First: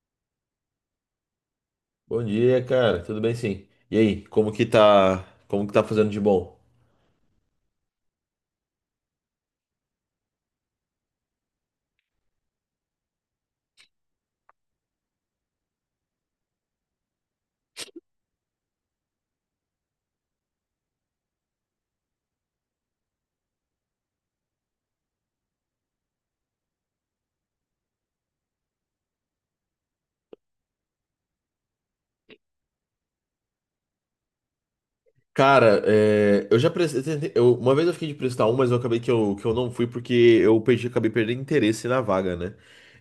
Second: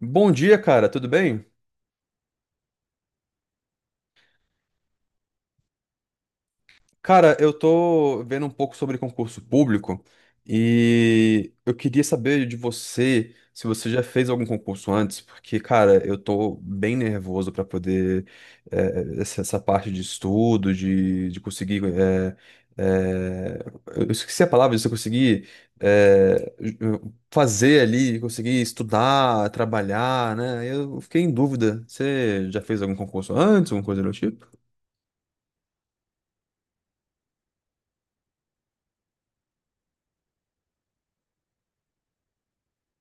Bom dia, cara, tudo bem? Bom dia, cara. Tudo bem, sim. E aí, como que tá, fazendo de bom? Cara, eu tô vendo um pouco sobre concurso público e eu queria saber de você se você já fez algum concurso antes, porque, cara, eu tô bem nervoso pra poder essa, essa parte de estudo, de conseguir. Eh, eu esqueci a palavra, de você conseguir eh, fazer ali, conseguir estudar, trabalhar, né? Eu fiquei em dúvida. Você já fez algum concurso antes, alguma coisa do tipo? Cara, eu já prestei, uma vez eu fiquei de prestar um, mas eu acabei que eu não fui porque eu perdi, acabei perdendo interesse na vaga, né?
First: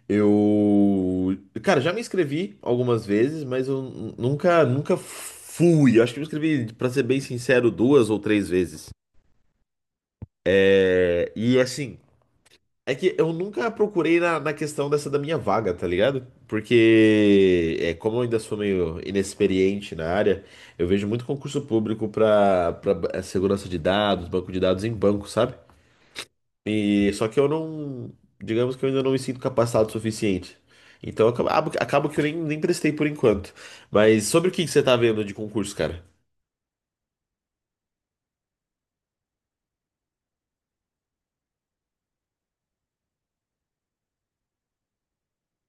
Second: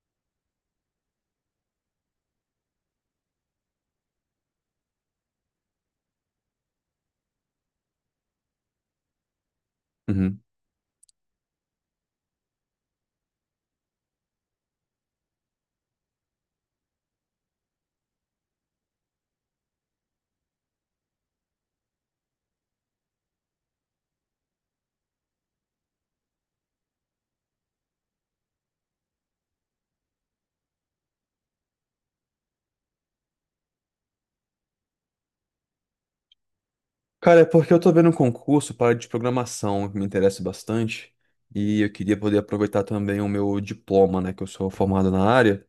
Eu, cara, já me inscrevi algumas vezes, mas eu nunca fui. Eu acho que me inscrevi, pra ser bem sincero, duas ou três vezes. Uhum. É, e assim, É que eu nunca procurei na questão dessa da minha vaga, tá ligado? Porque, como eu ainda sou meio inexperiente na área, eu vejo muito concurso público pra segurança de dados, banco de dados em banco, sabe? E só que eu não, digamos que eu ainda não me sinto capacitado o suficiente. Então acabo que eu nem prestei por enquanto. Mas sobre o que que você tá vendo de concurso, cara? Cara, é porque eu tô vendo um concurso para de programação que me interessa bastante e eu queria poder aproveitar também o meu diploma, né, que eu sou formado na área.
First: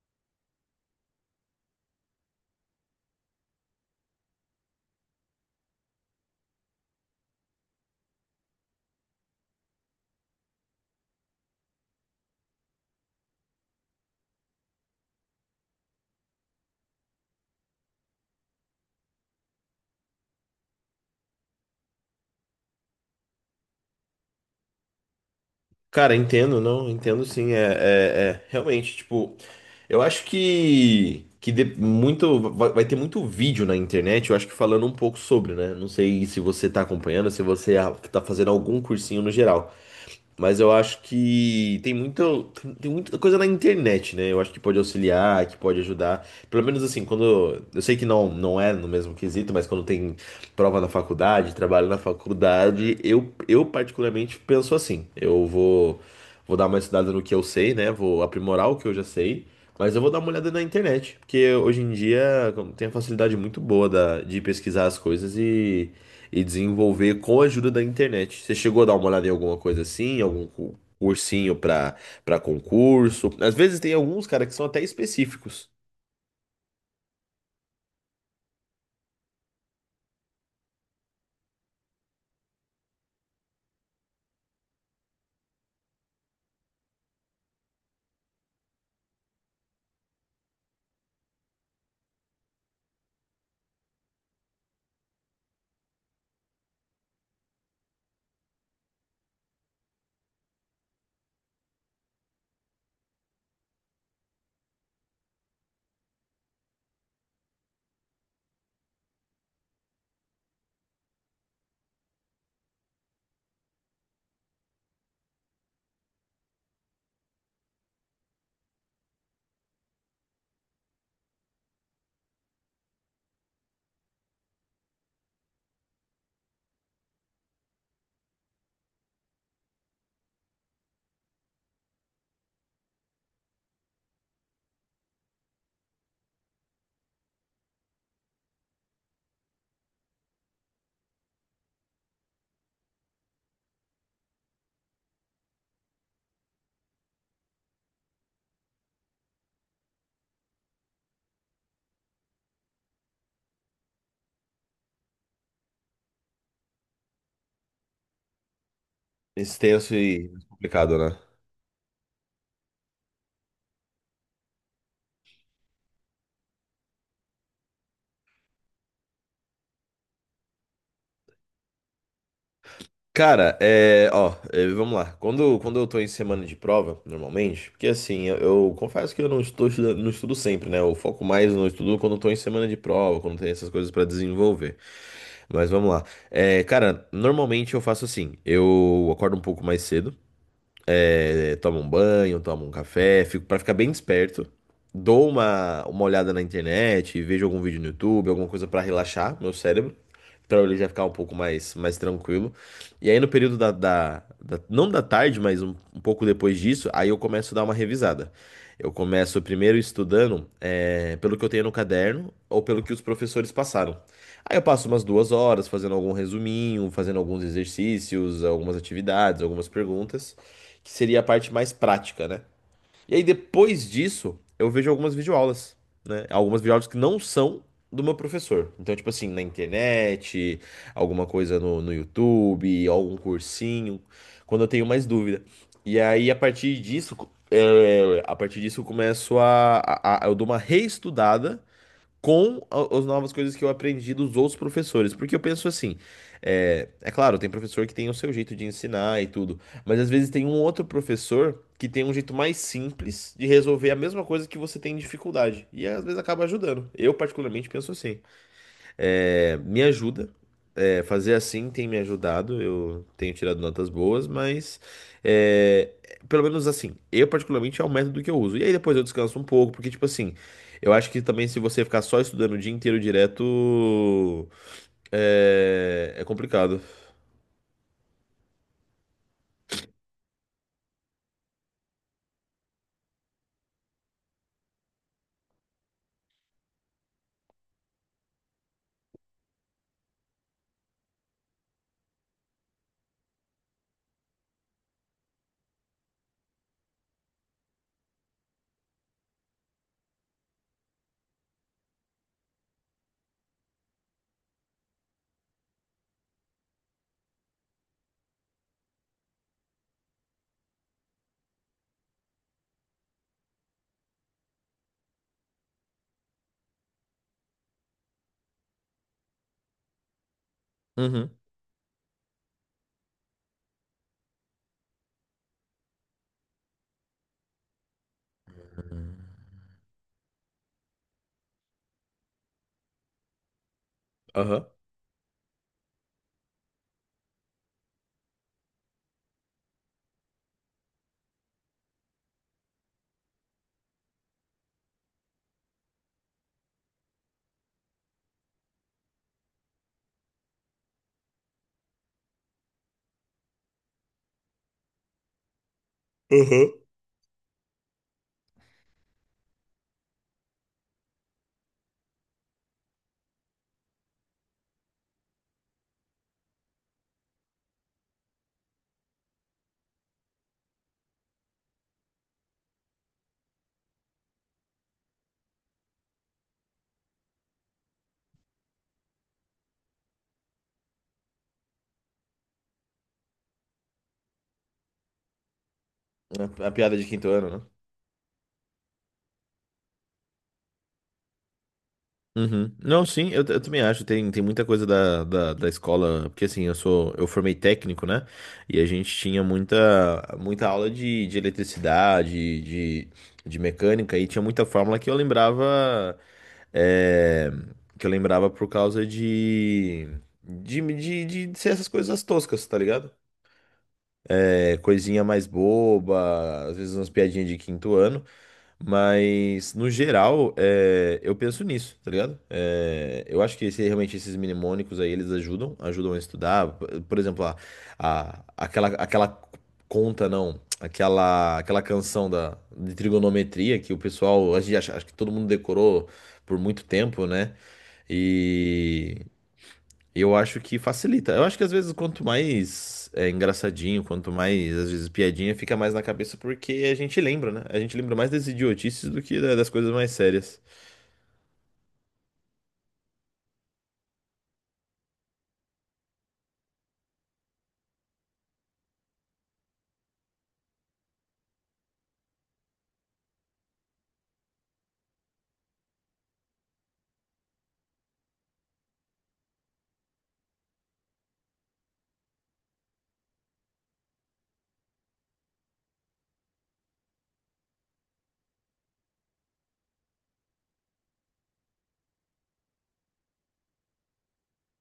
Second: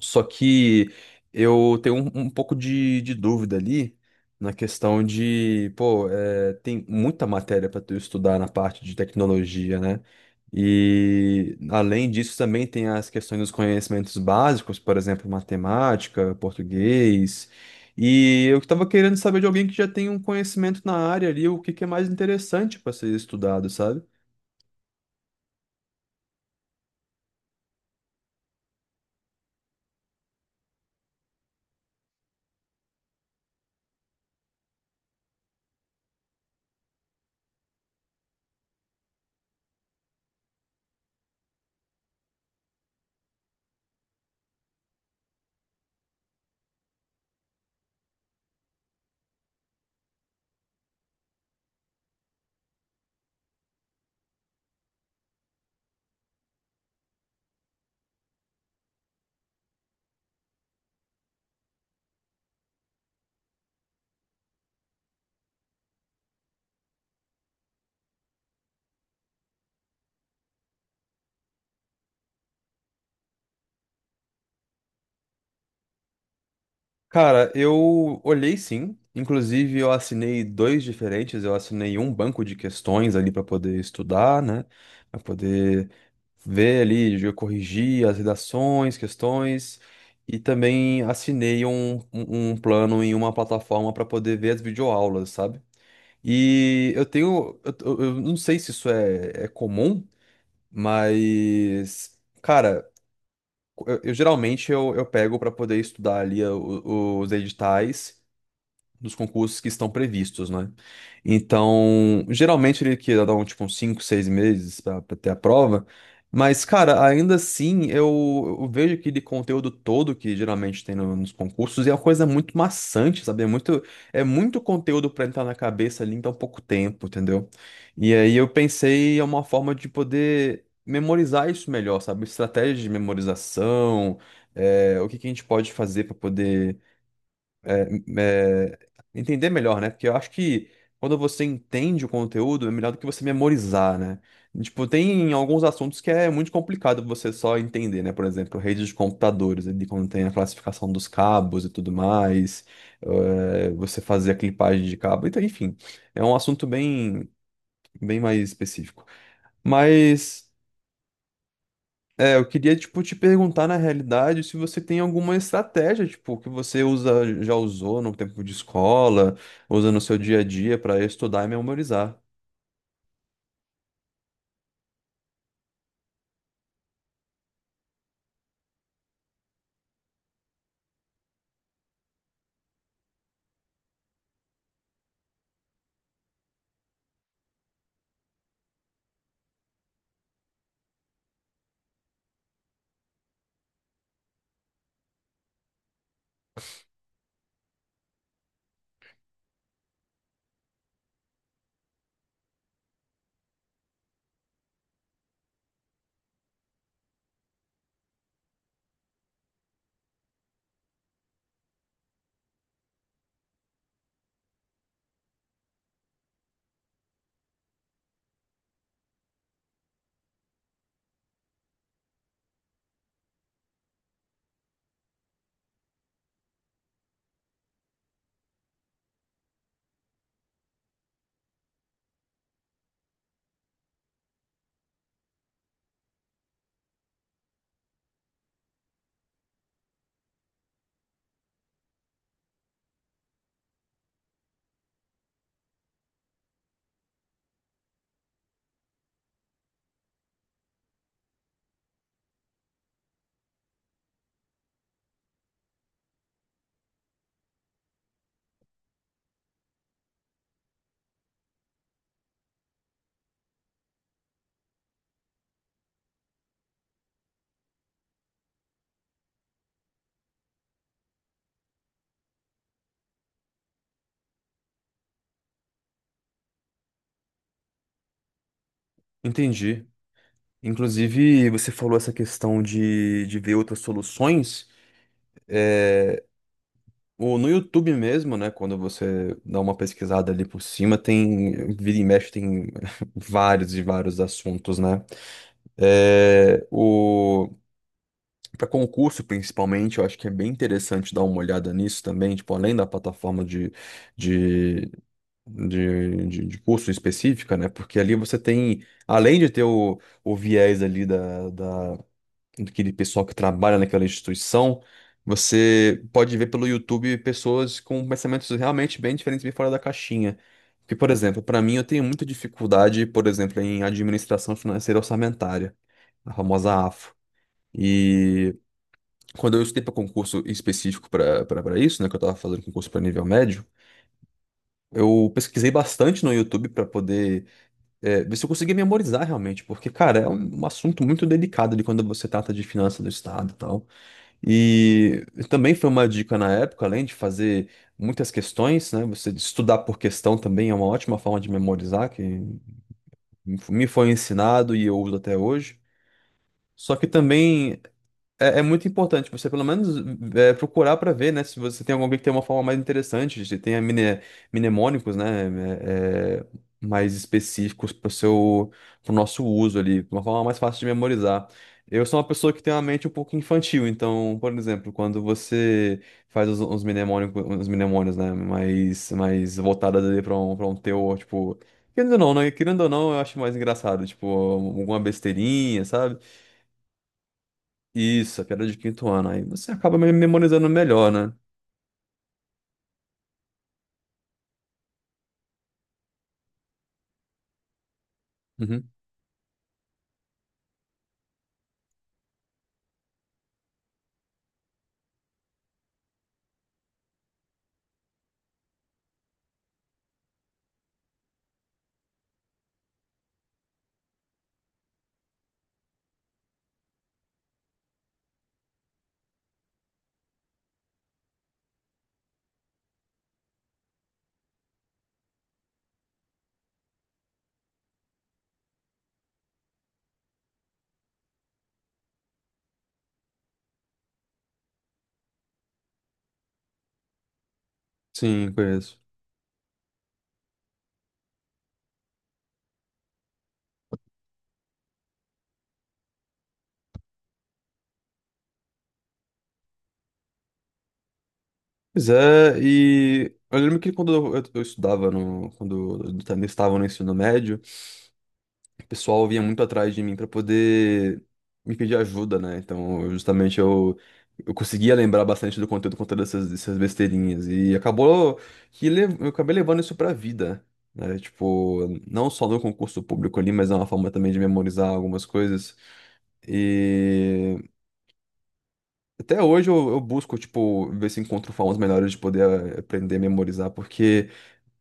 Só que eu tenho um pouco de dúvida ali na questão de, pô, é, tem muita matéria para tu estudar na parte de tecnologia, né? E além disso também tem as questões dos conhecimentos básicos, por exemplo, matemática, português. E eu estava querendo saber de alguém que já tem um conhecimento na área ali, o que que é mais interessante para ser estudado, sabe? Cara, entendo, não, entendo sim, realmente, tipo, eu acho que vai ter muito vídeo na internet, eu acho que falando um pouco sobre, né, não sei se você tá acompanhando, se você tá fazendo algum cursinho no geral, mas eu acho que tem muita coisa na internet, né, eu acho que pode auxiliar, que pode ajudar, pelo menos assim, quando, eu sei que não é no mesmo quesito, mas quando tem prova na faculdade, trabalho na faculdade, eu particularmente penso assim. Vou dar uma estudada no que eu sei, né? Vou aprimorar o que eu já sei, mas eu vou dar uma olhada na internet, porque hoje em dia como, tem a facilidade muito boa de pesquisar as coisas e desenvolver com a ajuda da internet. Você chegou a dar uma olhada em alguma coisa assim, cursinho para concurso? Às vezes tem alguns, cara, que são até específicos, Cara, eu olhei sim. Inclusive, eu assinei dois diferentes. Eu assinei um banco de questões ali para poder estudar, né? Para poder ver ali, eu corrigir as redações, questões. E também assinei um plano em uma plataforma para poder ver as videoaulas, sabe? E eu tenho. Eu não sei se isso é, é comum, mas. Cara, eu geralmente eu pego para poder estudar ali os editais dos concursos que estão previstos, né? Então, geralmente ele quer dar um, tipo, uns 5, 6 meses para ter a prova, mas, cara, ainda assim, eu vejo aquele conteúdo todo que geralmente tem nos concursos e é uma coisa muito maçante, sabe? É muito conteúdo para entrar na cabeça ali em tão pouco tempo, entendeu? E aí eu pensei em uma forma de poder memorizar isso melhor, sabe? Estratégia de memorização, é, o que que a gente pode fazer para poder é, entender melhor, né? Porque eu acho que quando você entende o conteúdo, é melhor do que você memorizar, né? Tipo, tem alguns assuntos que é muito complicado você só entender, né? Por exemplo, redes de computadores, ali quando tem a classificação dos cabos e tudo mais, você fazer a clipagem de cabo, então, enfim, é um assunto bem, bem mais específico. extenso e Mas. complicado, né? É, eu queria, tipo, te perguntar, na realidade, se você tem alguma estratégia, tipo, que você usa, já usou no tempo de escola, usa no seu dia a dia para estudar e memorizar. Cara, ó, vamos lá. Quando eu tô em semana de prova, normalmente, porque assim, eu confesso que eu não estou estudando, não estudo sempre, né? Eu foco mais no estudo quando eu tô em semana de prova, quando tem essas coisas pra desenvolver. Mas vamos lá. Cara, normalmente eu faço assim, eu acordo um pouco mais cedo, tomo um banho, tomo um café, fico para ficar bem desperto. Dou uma olhada na internet, vejo algum vídeo no YouTube, alguma coisa para relaxar meu cérebro, para ele já ficar mais tranquilo. E aí no período não da tarde, mas um pouco depois disso, aí eu começo a dar uma revisada. Eu começo primeiro estudando pelo que eu tenho no caderno ou pelo que os professores passaram. Aí eu passo umas duas horas fazendo algum resuminho, fazendo alguns exercícios, algumas atividades, algumas perguntas que seria a parte mais prática, né? E aí depois disso, eu vejo algumas videoaulas, né? Algumas videoaulas que não são do meu professor. Então, tipo assim, na internet, alguma coisa no YouTube, algum cursinho, quando eu tenho mais dúvida. E aí, a partir disso, eu começo a eu dou uma reestudada com as novas coisas que eu aprendi dos outros professores. Porque eu penso assim, é claro, tem professor que tem o seu jeito de ensinar e tudo, mas às vezes tem um outro professor que tem um jeito mais simples de resolver a mesma coisa que você tem dificuldade. E às vezes acaba ajudando. Eu particularmente penso assim, me ajuda. É, fazer assim tem me ajudado, eu tenho tirado notas boas, mas é, pelo menos assim, eu particularmente é o método que eu uso. E aí depois eu descanso um pouco, porque tipo assim, eu acho que também se você ficar só estudando o dia inteiro direto, é complicado. Entendi. Inclusive, você falou essa questão de ver outras soluções. É, o, no YouTube mesmo, né? Quando você dá uma pesquisada ali por cima, tem, vira e mexe, tem vários e vários assuntos, né? É, o... Para concurso, principalmente, eu acho que é bem interessante dar uma olhada nisso também, tipo, além da plataforma de, de curso específica, né? Porque ali você tem, além de ter o viés ali daquele pessoal que trabalha naquela instituição, você pode ver pelo YouTube pessoas com pensamentos realmente bem diferentes, bem fora da caixinha. Porque, por Uhum. exemplo, para mim, eu tenho muita dificuldade, por exemplo, em administração financeira orçamentária, a famosa AFO. E quando eu estudei para concurso específico para isso, né, que eu estava fazendo concurso para nível médio, Aham. eu pesquisei bastante no YouTube para poder ver se eu conseguia memorizar realmente, porque, cara, é um assunto muito delicado de quando você trata de finanças do Estado e tal. E também foi uma dica na época, além de fazer muitas questões, né, você estudar por questão também é uma ótima forma de memorizar, que me foi ensinado e eu uso até hoje. Uhum. Só que também é, é muito importante você, pelo menos, é, procurar para ver, né? Se você tem algum que tem uma forma mais interessante, se tem a mnemônicos, né? é, é, mais específicos para o seu, para nosso uso ali, uma forma mais fácil de memorizar. Eu sou uma pessoa que tem uma mente um pouco infantil, então, por exemplo, quando você faz os mnemônicos, os mnemônios, né? Mais voltadas ali para para um teor, tipo. Querendo ou não, né? Querendo ou não, eu acho mais engraçado, tipo, alguma besteirinha, A piada de quinto ano, né? isso, a piada de quinto ano. Aí você acaba memorizando melhor, né? Uhum. Não, sim, eu também acho. Tem muita coisa da escola, porque assim, eu formei técnico, né? E a Uhum. gente tinha muita aula de eletricidade, de mecânica, e tinha muita fórmula que eu lembrava, é, que eu lembrava por causa de, de ser essas coisas toscas, tá ligado? É, coisinha mais boba, às vezes umas piadinhas de quinto ano. Mas, no geral, eu penso nisso, tá ligado? É, eu acho que realmente esses mnemônicos aí, eles ajudam, ajudam a estudar. Por exemplo, aquela aquela canção de trigonometria que o pessoal, a gente acha, acho que todo mundo decorou por muito tempo, né? Sim, conheço. E eu acho que facilita. Eu acho que às vezes quanto mais engraçadinho, quanto mais, às vezes, piadinha, fica mais na cabeça porque a gente lembra, né? A gente lembra mais das idiotices do que das coisas mais sérias. Pois é, e eu lembro que quando eu estudava, no, quando eu também estava no ensino médio, o pessoal vinha muito atrás de mim para poder me pedir ajuda, né? Então, eu, justamente eu conseguia lembrar bastante do conteúdo com essas besteirinhas. E acabou que eu acabei levando isso pra vida, né? Tipo, não só no concurso público ali, mas é uma forma também de memorizar algumas coisas. E. Até hoje eu busco, tipo, ver se encontro formas melhores de poder aprender a memorizar, porque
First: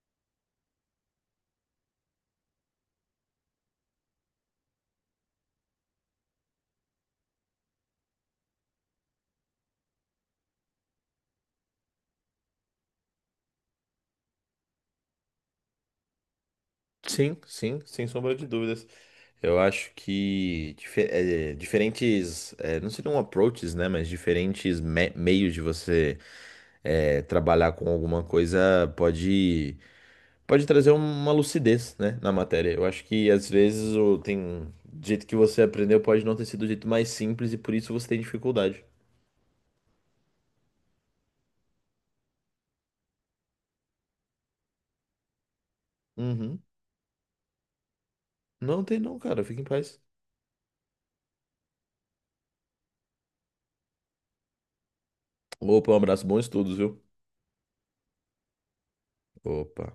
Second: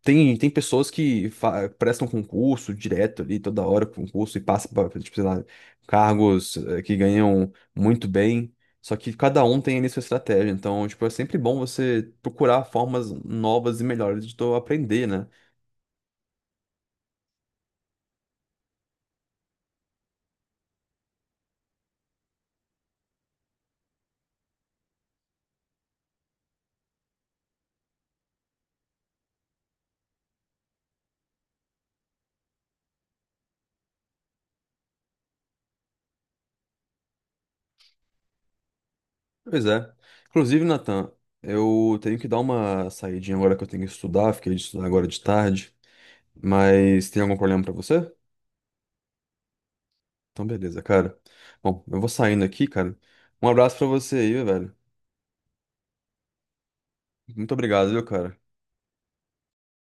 tem, tem pessoas que prestam concurso direto ali, toda hora concurso, e passam para, tipo, sei lá, cargos que ganham muito bem, só que cada um tem ali sua estratégia, então, tipo, é sempre bom você procurar formas novas e melhores de tu aprender, né? Sim, sim, sem sombra de dúvidas. Eu acho que diferentes, não seriam approaches, né? Mas diferentes meios de você trabalhar com alguma coisa pode, pode trazer um, uma lucidez, né, na matéria. Eu acho que às vezes o tem do jeito que você aprendeu pode não ter sido o jeito mais simples e por isso você tem dificuldade. Pois é. Inclusive, Nathan, eu tenho que dar uma saidinha agora que eu tenho que estudar, fiquei de estudar agora de tarde, Uhum. mas tem algum problema pra você? Não tem não, cara. Fica em paz. Então, beleza, cara. Bom, eu vou saindo aqui, cara. Um abraço pra você aí, velho. Opa, um abraço, bons estudos, viu? Muito obrigado, viu, cara? Opa.